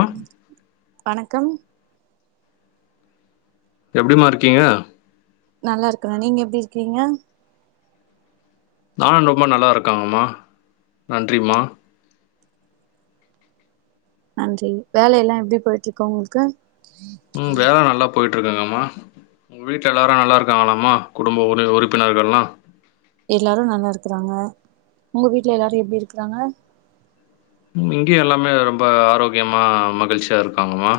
ஆ வணக்கம் எப்டிமா இருக்கீங்க நல்லா இருக்கறேன் நீங்க எப்டி இருக்கீங்க நானும் ரொம்ப நல்லா இருக்காங்கம்மா நன்றிம்மா நன்றி வேலையெல்லாம் எப்டி போயிட்டிருக்கு உங்களுக்கு ம் வேல நல்லா போயிட்டு இருக்குங்கம்மா உங்க வீட்ல எல்லாரும் நல்லா இருக்காங்களாம்மா குடும்ப உறுப்பினர்கள்லாம் எல்லாரு நல்லா இருக்குறாங்க ஒங்க வீட்ல எல்லாரு எப்டி இருக்குறாங்க இங்கயு எல்லாமே ரொம்ப ஆரோக்யமா மகிழ்ச்சியா இருக்காங்கமா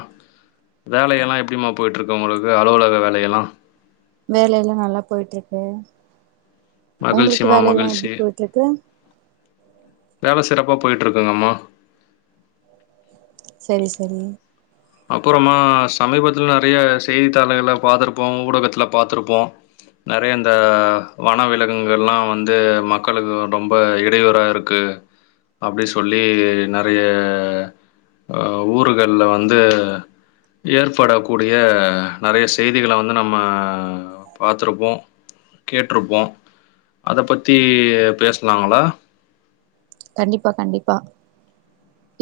வேலையெலா எப்டிமா போய்ட்ருக்கு உங்களுக்கு அலுவலக வேலையெலா வேலையெல்லா நல்லா போய்ருக்கு ஒங்களுக்கு மகிழ்ச்சிமா வேலை எல்லா எப்டி மகிழ்ச்சி போய்ட்ருக்கு வேல சிறப்பா போய்ட்ருக்குங்கம்மா செரி செரீ அப்புறமா சமீபத்ல நெறையா செய்தித்தாளுகள்ல பாத்துருப்போ ஊடகத்துல பாத்துருப்போ நெறைய இந்த வன விலக்குகள்லா வந்தூ மக்களுக்கு ரொம்ப இடையூறாக இருக் க்கு அப்டி சொல்லி நெறைய ஆ ஊருகள்ல வந்த் து ஏற்படக்கூடிய நெறைய செய்திகள வந்து நம்ம பாத்ருப்போ கேட்ருப்போ அத பத்தீ பேசலாங்களா கண்டிப்பா கண்டிப்பா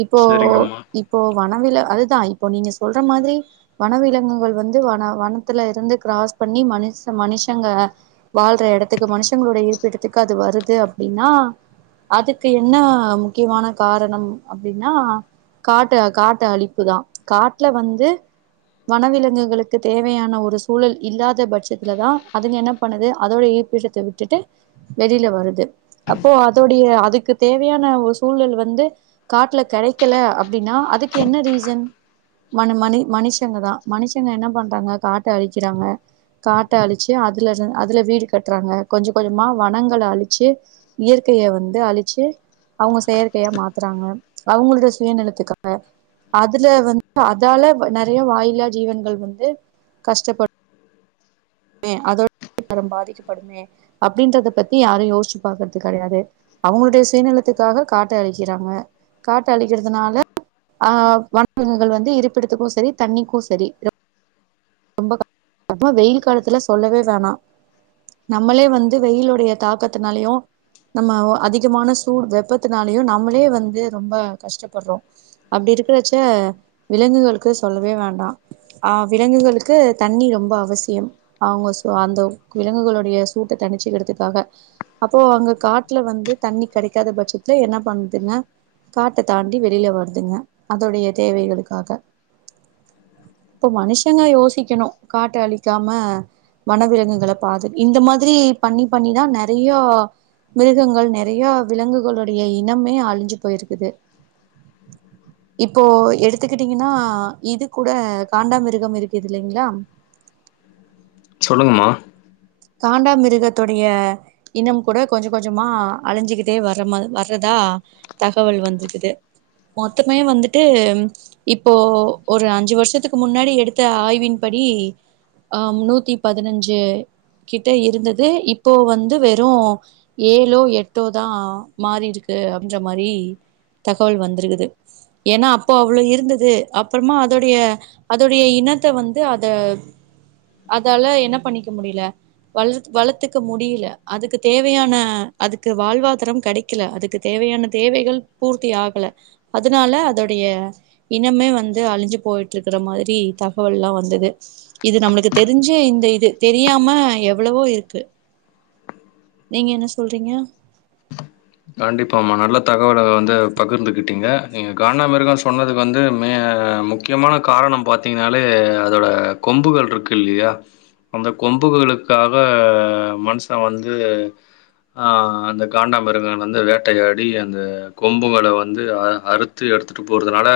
இப்போ சரிங்கம்மா இப் போ வனவில அதுதா இப்பொ நீங்க சொல்ற மாதிரி வனவிலங்குகள் வந்து வன வனத்துல இருந்து கிராஸ் பண்ணி மனிஷ மனிஷங்க வாழ்ற எடத்துக்கு மனுஷங்களோட இருப்பிடத்துக்கு அது வருது அப்டின்னா அதுக் க்கு என்ன முக்கியமான காரணம் அப்டின்னா காட்டு காட்ட அழிப்புதா காட்ல வந்து வனவிலங்குகளுக்கு தேவையான ஒரு சூழல் இல்லாத பட்சத்லதா அதுங்க என்ன பண்ணுது அதோட இருப்பிடத் த விட்டுட்டு வெளியில வருது அப்போ அதோடைய அதுக்கு தேவையான ஒரு சூழல் வந்து காட்ல கெடைக்கல அப்டின்னா அதுக்கு என்ன ரீசன் மன மனி மனுஷங்கதா மனுஷங்க என்ன பண்றாங்க காட்ட அழிக்கிறாங்க காட்ட அழிச்சி அதுலர அதுல வீடு கட்டுறாங்க கொஞ்சொ கொஞ்சமா வனங்கள அழிச்சி இயற்கையை வந்து அழிச்சி அவொங்க செயற்கையா மாத்துறாங்க அவங்களோட சுயநலத்துக்காக அதுல வந்து அதால நெறையா வாயில்லா ஜீவன்கள் வந்து கஷ்டப்பட் மே அதோட ரொ பாதிக்கப்படுமே அப்டின்றத பத்தி யாரு யோஸ்ச்சி பாக்கற்து கெடையாது அவங்களுடைய சுயநலத்துக்காக காட்ட அழிக்கிறாங்க காட்ட அழிக்கிறதுனால ஆஹ் வனவிலங்குகள் வந்து இருப்பிடத்துக்கு சரி தண்ணிக்கூ சரி அப்மா வெயில் காலத்துல சொல்லவே வேணா நம்மளே வந்து வெயிலொடைய தாக்கத்துனாலையூ நம்ம ஒ அதிகமான சூடு வெப்பத்துனாலையூ நம்மளே வந்து ரொம்ப கஷ்டப்பட்றோ அப்டி இருக்குறச்சே விலங்குகளுக்கு சொல்லவே வேண்டா ஆஹ் விலங்குகளுக்கு தண்ணீ ரொம் ரொம்ப அவசியம் அவங்க சொ அந்த விலங்குகளுடைய சூட்ட தணிச்சிக்கிடதுக்காக அப்போ அங்க காட்ல வந்து தண்ணி கெடைக்காத பட்சத்ல என்னா பண்துங்க காட்ட தாண்டி வெளியில வருதுங்க அதோடைய தேவைகளுக்காக இப்ப மனுஷங்க யோசிக்கணூ காட்ட அழிக்காம வனவிலங்குகள பாது இந்த மாதிரீ பண்ணி பண்ணிதா நெறையா மிருகங்கள் நெறையா விலங்குகளுடைய இனொம்மே அழிஞ்சி பொயிருக்குது [inaudible] இப்போ எடுத்துகிட்டிங்கனா இது கூட காண்டாமிருகம் இருக்குதில்லைங்களா சொல்லுங்கமா காண்டா மிருகத்தொடைய இனம் கூட கொஞ்சொ கொஞ்சமா அழிஞ்சுக்கிட்டே வர்றமா வர்றதா தகவல் வந்ருக்குது மொத்தமே வந்துட்டூ இப்போ ஒரு அஞ்சு வருஷத்துக்கு முன்னாடி எடுத்த ஆய்வின் படி ஆ நூத்தி பதினஞ்சு கிட்ட இருந்தது இப்போ வந்து வெறு ஏலோ எட்டோ தா மாறிருக்கு அப்டின்ற மாரி தகவல் வந்துருக்குது ஏனா அப்போ அவ்ளோ இருந்தது அப்புறமா அதோடய அதோடய இனத்த வந்து அத அதால என்ன பண்ணிக்க முடில வளர் வளத்துக்க முடியல அதுக்கு தேவயான அதுக்கு வாழ்வாதாரம் கடை க்கல அதுக்கு தேவயான தேவைகள் பூர்த்தி ஆகல அதனால அதோடய இனமே வந்து அழிஞ்சு போய்ட்டு இருக்கிற மாரி தகவல்லா வந்தது இது நம்மளுக்கு தெரிஞ்சு இந்த இது தெரியாம எவ்வளவோ இருக்கு நீங்க என்ன சொல்றீங்க கண்டிப்பாம்மா நல்ல தகவல வந்து பகிர்ந்துகிட்டீங்க நீங்க காண்டாமிருகம் சொன்னதுக்கு வந்து மே முக்கியமான காரணம் பாத்தீங்கனாலே அதோட கொம்புகள் இருக்கு இல்லியா அந்த கொம்புகளுக்காக மனுஷ வந்து ஆ அந்த காண்டா மிருகன் வந்து வேட்டையாடி அந்த கொம்புங்கள வந்து அ அறுத்து எடுத்துட்டு போறதுனால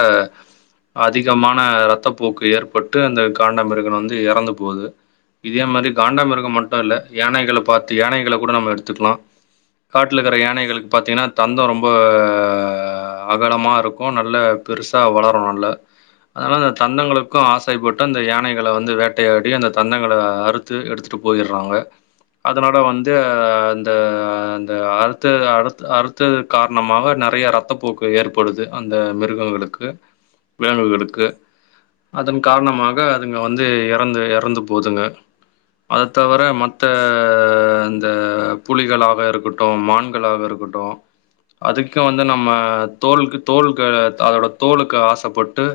அதிகமான ரெத்தப்போக்கு ஏற்பட்டு அந்த காண்ட மிருகன் வந்து எறந்து போது இதே மாரி காண்டாமிருகம் மட்டு இல்ல யானைகள பாத்து யானைகள கூட நம்ம எடுத்துக்லா காட்ல இருக்குற யானைகளுக்கு பாத்தீங்கன்னா தந்தோ ரொம்ப அ அகலமா இருக்கு நல்ல பெருசா வளரு நல்ல அதனால அந்த தந்தங்களுக்கு ஆசை பட்டு அந்த யானைகள வந்து வேட்டையாடி அந்த தந்தங்கள அறுத் து எடுத்துட்டு போயிறாங்க அதனால வந்து அந்த அந்த அறுத்த அறுத் அறுத்தது காரணமாக நெறய ரத்தப்போக்கு ஏற்படுது அந்த மிருகங்களுக்கு விலங்குகளுக்கு அதன் காரணமாக அதுங்க வந்து எறந்து எறந்து போதுங்க அத தவிர மத்த இந்த புலிகளாக இருக்கட்டு மான்களாக இருக்கட் அதுக்கு வந்து நம்ம தோலுக்கு தோல்க்காக அதோட தோலுக்கு ஆசப்பட்டு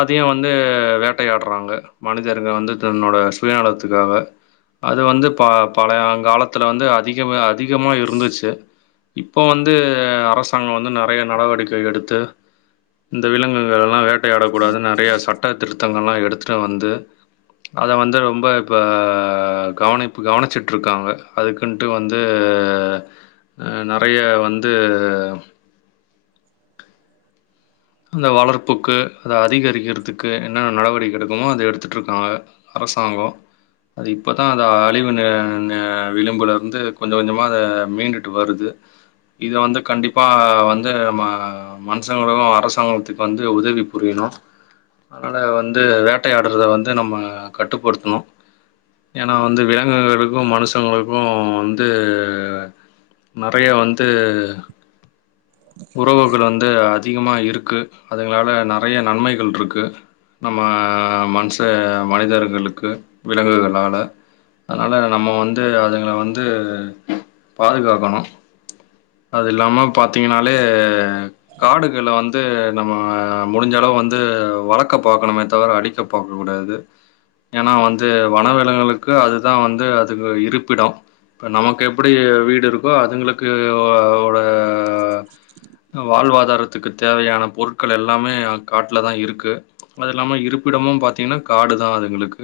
அதயு வந்து வேட்டையாட்றாங்க மனிதர்ங்க வந்து தன்னோட சுயநலத்துக்காக அது வந்து ப பழயங் காலத்துல வந்து அதிக அதிகமா இருந்துச்சு இப்ப வந்து அரசாங்கோ வந்து நறைய நடவடிக்கை எடுத்து இந்த விலங்குகள் இதெல்லா வேட்டையாடக் கூடாது நெறய சட்ட திருத்தங்கள்ல்லா எடுத்துட்டு வந்து அத வந்து ரொம்ப இப்ப கவனிப்பு கவனிச்சுட்டு இருக்காங்க அதுக்கு கொன்ட்டு வந்து அ நெறய வந்து அந்த வளர்ப்புக்கு அத அதிகரிக்கிறதுக்கு என்னென்ன நடவடிக்கை எடுக்கனுமோ அத எடுத்துட்ருக்காங்க அரசாங்கோ அது இப்பதா அத அழிவு ந ந விளிம்புலருந்து கொஞ்ச கொஞ்சமா அத மீண்டுட்டு வருது இத வந்து கண்டிப்பா வந்து ம மனுஷங்களும் அரசு சாங்கத்துக்கு வந்து உதவி புரியணு அதனால வந்து வேட்டயாடுறத வந்து நம்ம கட்டுப்படுத்தணும் ஏனா வந்து விலங்குகளுக்கு மனுஷங்களுக்கு வந்து நறைய வந்து உறவுகள் வந்து அதிகமா இருக்கு அதுங்களால நெறய நன்மைகள் இருக்கு நம்ம மனுஷ மனிதர்களுக்கு விலங்குகளால அதனால நம்ம வந்து அதுங்கள வந்து பாதுகாக்கணு அது இல்லாம பாத்தீங்கனாலே காடுகள வந்து நம்ம முடிஞ்சளவு வந்து வளக்க பாக்கணுமே தவிர அழிக்க பாக்க கூடாது ஏனா வந்து வனவிலங்குகளுக்கு அதுதா வந்து அதுங்க இருப்பிடோ இப்போ நமக்கு எப்டி வீடு இருக்கோ அதுங்களுக்கு ஓ ஓட வாழ்வாதாரத்துக்கு தேவையான பொருட்கள் எல்லாமே காட்டுல தா இருக்கு அது மாரி இல்லாம இருப்பிடமு பாத்தீங்கன்னா காடு தா அதுங்களுக்கு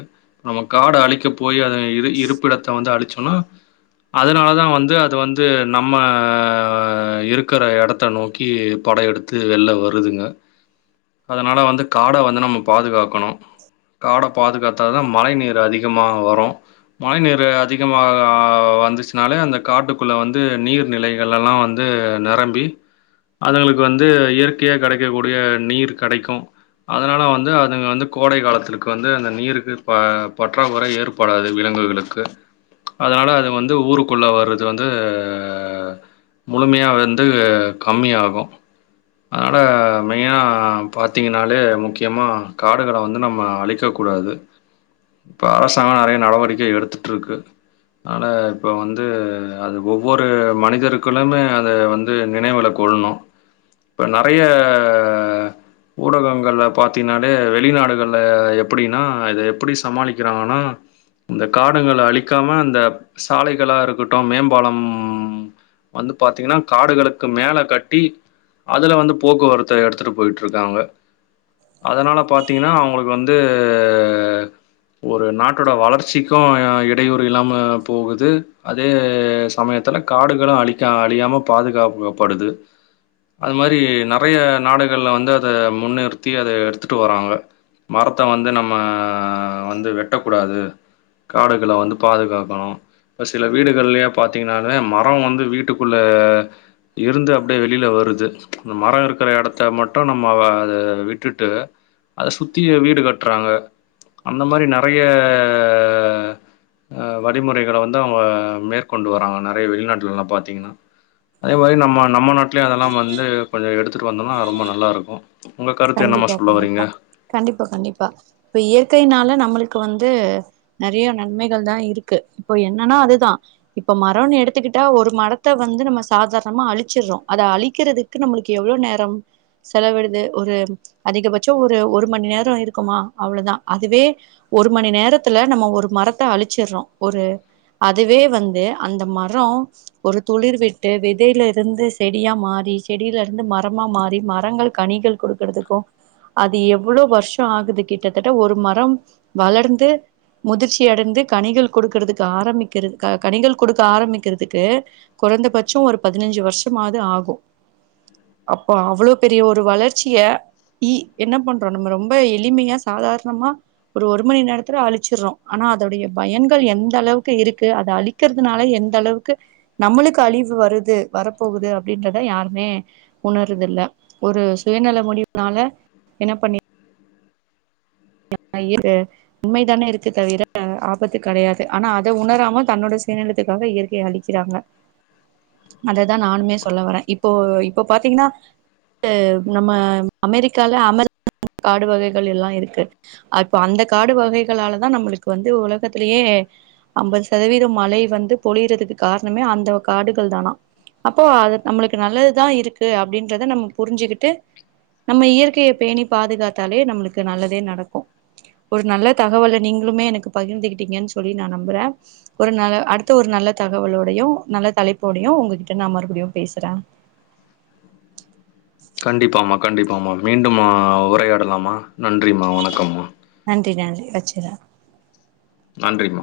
நம்ம காடு அழிக்கப் போயி அத இரு இருப்பிடத்த வந்து அழிச்சோன்னா அதனால தா வந்து அது வந்து நம்ம அ இருக்கிற எடத் த நோக்கி பட எடுத்து வெள்ல வருதுங்க அதனால வந்து காட வந்து நம்ம பாதுகாக்கணும் காட பாதுகாத்தா தா மழை நீர் அதிகமா வரு மழை நீர் அதிகமா வந்துச்சுனாலே அந்த காட்டுக்குள்ள வந்து நீர்நிலைகள்ல்லா வந் து நரம்பி அதுங்களுக்கு வந்து இயற்கையா கடைக்க கூடிய நீர் கடைக்கு அதனால வந்து அதுங்க வந்து கோடை காலத்துக்கு வந்து அந்த நீருக்கு ப பற்றாக்குறை ஏற் படாது விலங்குகளுக்கு அதனால அது வந்து ஊருக்குள்ள வர்றது வந்து அ முழுமையா வந்து கம்மி ஆகு அதனால மெயினா பாத்திங்கனாலே முக்கியமா காடுகள வந்து நம்ம அழிக்க கூடாது இப்ப அரசாங்கோ நெறய நடவடிக்கை எடுத்துட்டுருக்கு அதனால இப்போ வந்து அது ஒவ்வொரு மனிதருக்குளுமே அத வந்து நினைவிள கொல்ணு‌ இப்ப நெறைய ஊடகங்கள்ல பாத்தீனாலே வெளிநாடுகள்ல எப்படினா இத எப்டி சமாளிக்கிறாங்கனா இந்த காடுங்கள அழிக்காம இந்த சாலைகளா இருக்கட்டும் மேம்பாலம் வந்து பாத்தீங்கன்னா காடுகளுக்கு மேல கட்டி அதுல வந்து போக்குவரத்த எடுத்துட்டு போயிட்டு இருக்காங்க அதனால பாத்தீங்கன்னா அவுங்களுக்கு வந்து ஒரு நாட்டோட வளர்ச்சிக்கு அ இடையூறு இல்லாம போகுது அதே சமயத்தில காடுகளு அழிக்கா அழியாம பாதுகாக்கப்படுது அது மாரி நறைய நாடுகள்ல வந்து அத முன்னிறுத்தி அத எடுத்துட்டு வராங்க மரத்த வந்து நம்ம வந்து வெட்டக்கூடாது காடுகள வந்து பாதுகாக்கணு இப்ப சில வீடுகள்லயே பாத்தீங்கன்னே மரோ வந்து வீட்டுக்குள்ள இருந்து அப்டே வெளில வருது இந்த மரோ இருக்கிற இடத்த மட்டு நம்ம அ அத விட்டுட்டு அத சுத்தி வீடு கட்டுறாங்க அந்த மாரி நறைய அ வழிமுறைகளை வந்து அவுங்க மேற்கொண்டு வராங்க நறைய வெளிநாட்டுலல்லா பாத்தீங்கன்னா அதே மாரி நம்ம நம்ம நாட்டுலயு அதெல்லாம் வந்து கொஞ்சோ எடுத்துட்டு வந்தோம்னா ரொம்ப நல்லா இருக்கு உங்க கருத்து என்னம்மா கண்டிப்பா சொல்ல வரீங்க கண்டிப்பா கண்டிப்பா கண்டிப்பா இப்ப இயற்கையினால நம்மளுக்கு வந்து நறைய நன்மைகள் தா இருக்கு இப்போ என்னன்னா அதுதா இப்ப மரோன்னு எடுத்துக்கிட்டா ஒரு மரத்த வந்து நம்ம சாதாரணமா அழிச்சறோ அத அழிக்கிறது க்கு நம்மளுக்கு எவ்ளோ நேரம் செலவிடுது ஒரு அதிகபட்சம் ஒரு ஒரு மணி நேரம் இருக்குமா அவ்ளோதா அதுவே ஒரு மணி நேரத்துல நம்ம ஒரு மரத்த அழிச்சிறோம் ஒரு அதுவே வந்து அந்த மரம் ஒரு துளிர் விட்டு விதையில இருந்து செடியா மாரி செடியில இருந்து மரமா மாரி மரங்கள் கனிகள் கொடுக்குறதுக்கும் அது எவ்ளோ வருஷம் ஆகுது கிட்டத்தட்ட ஒரு மரம் வளர்ந்து முதிர்ச்சி அடைந்து கனிகள் குடுக்குறதுக்கு ஆரம்பிக்கிறதுக்கா கனிகள் குடுக்க ஆரம்பிக்கிறதுக்கு குறைந்தபட்சம் ஒரு பதினஞ்சு வருஷமாது ஆகும் அப்போ அவ்ளோ பெரிய ஒரு வளர் ச்சிய இ என்ன பண்றோம் நம்ம ரொம்ப எளிமையா சாதாரணமா ஒரு ஒரு மணி நேரத்துல அழிச்சிறோம் ஆனா அதோடைய பயன்கள் எந்த அளவுக்கு இருக்கு அத அழி க்கிறதுனால எந்த அளவுக்கு நம்மளுக்கு அழிவு வருது வரப்போகுது அப்படின்றத யாருமே உணருது இல்ல ஒரு சுயநல முடிவுனால என்ன பண்ணி இது உண்மைதானே இருக்கு தவிர ஆபத்து கிடையாது ஆனா அத உணராம தன்னோட சயநலத்துக்காக இயற்கைய அழிக்கிறாங்க அததான் நானுமே சொல்ல வரேன் இப்போ இப்போ பாத்தீங்கன்னா இது நம்ம அமெரிக்கால அமெரி காடு வகைகள் எல்லா இருக்கு அப் அந்த காடு வகைகளாலதா நம்மளுக்கு வந்து உலகத்திலயே ஐம்பது சதவீதம் மழை வந்து பொழியிறதுக்கு காரணமே அந்த காடுகள் தானா அப்போ அது நம்மளுக்கு நல்லதுதா இருக்கு அப்படின்றத நம்ம புரிஞ்சுகிட்டு நம்ம இயற்கைய பேணி பாதுகாத்தாலே நம்மளுக்கு நல்லதே நடக்கும் ஒரு நல்ல தகவலை நீங்களுமே எனக்கு பகிர்ந்துகிட்டீங்கன்னு சொல்லி நான் நம்புறேன் ஒரு நல்ல அடுத்த ஒரு நல்ல தகவலோடையும் நல்ல தலைப்போடையும் உங்ககிட்ட நான் மறுபடியும் பேசுறேன் கண்டிப்பாமா கண்டிப்பாமா மீண்டும் உரையாடலாமா நன்றிம்மா வணக்கம்மா நன்றி நன்றி வச்சிடுறேன் நன்றிமா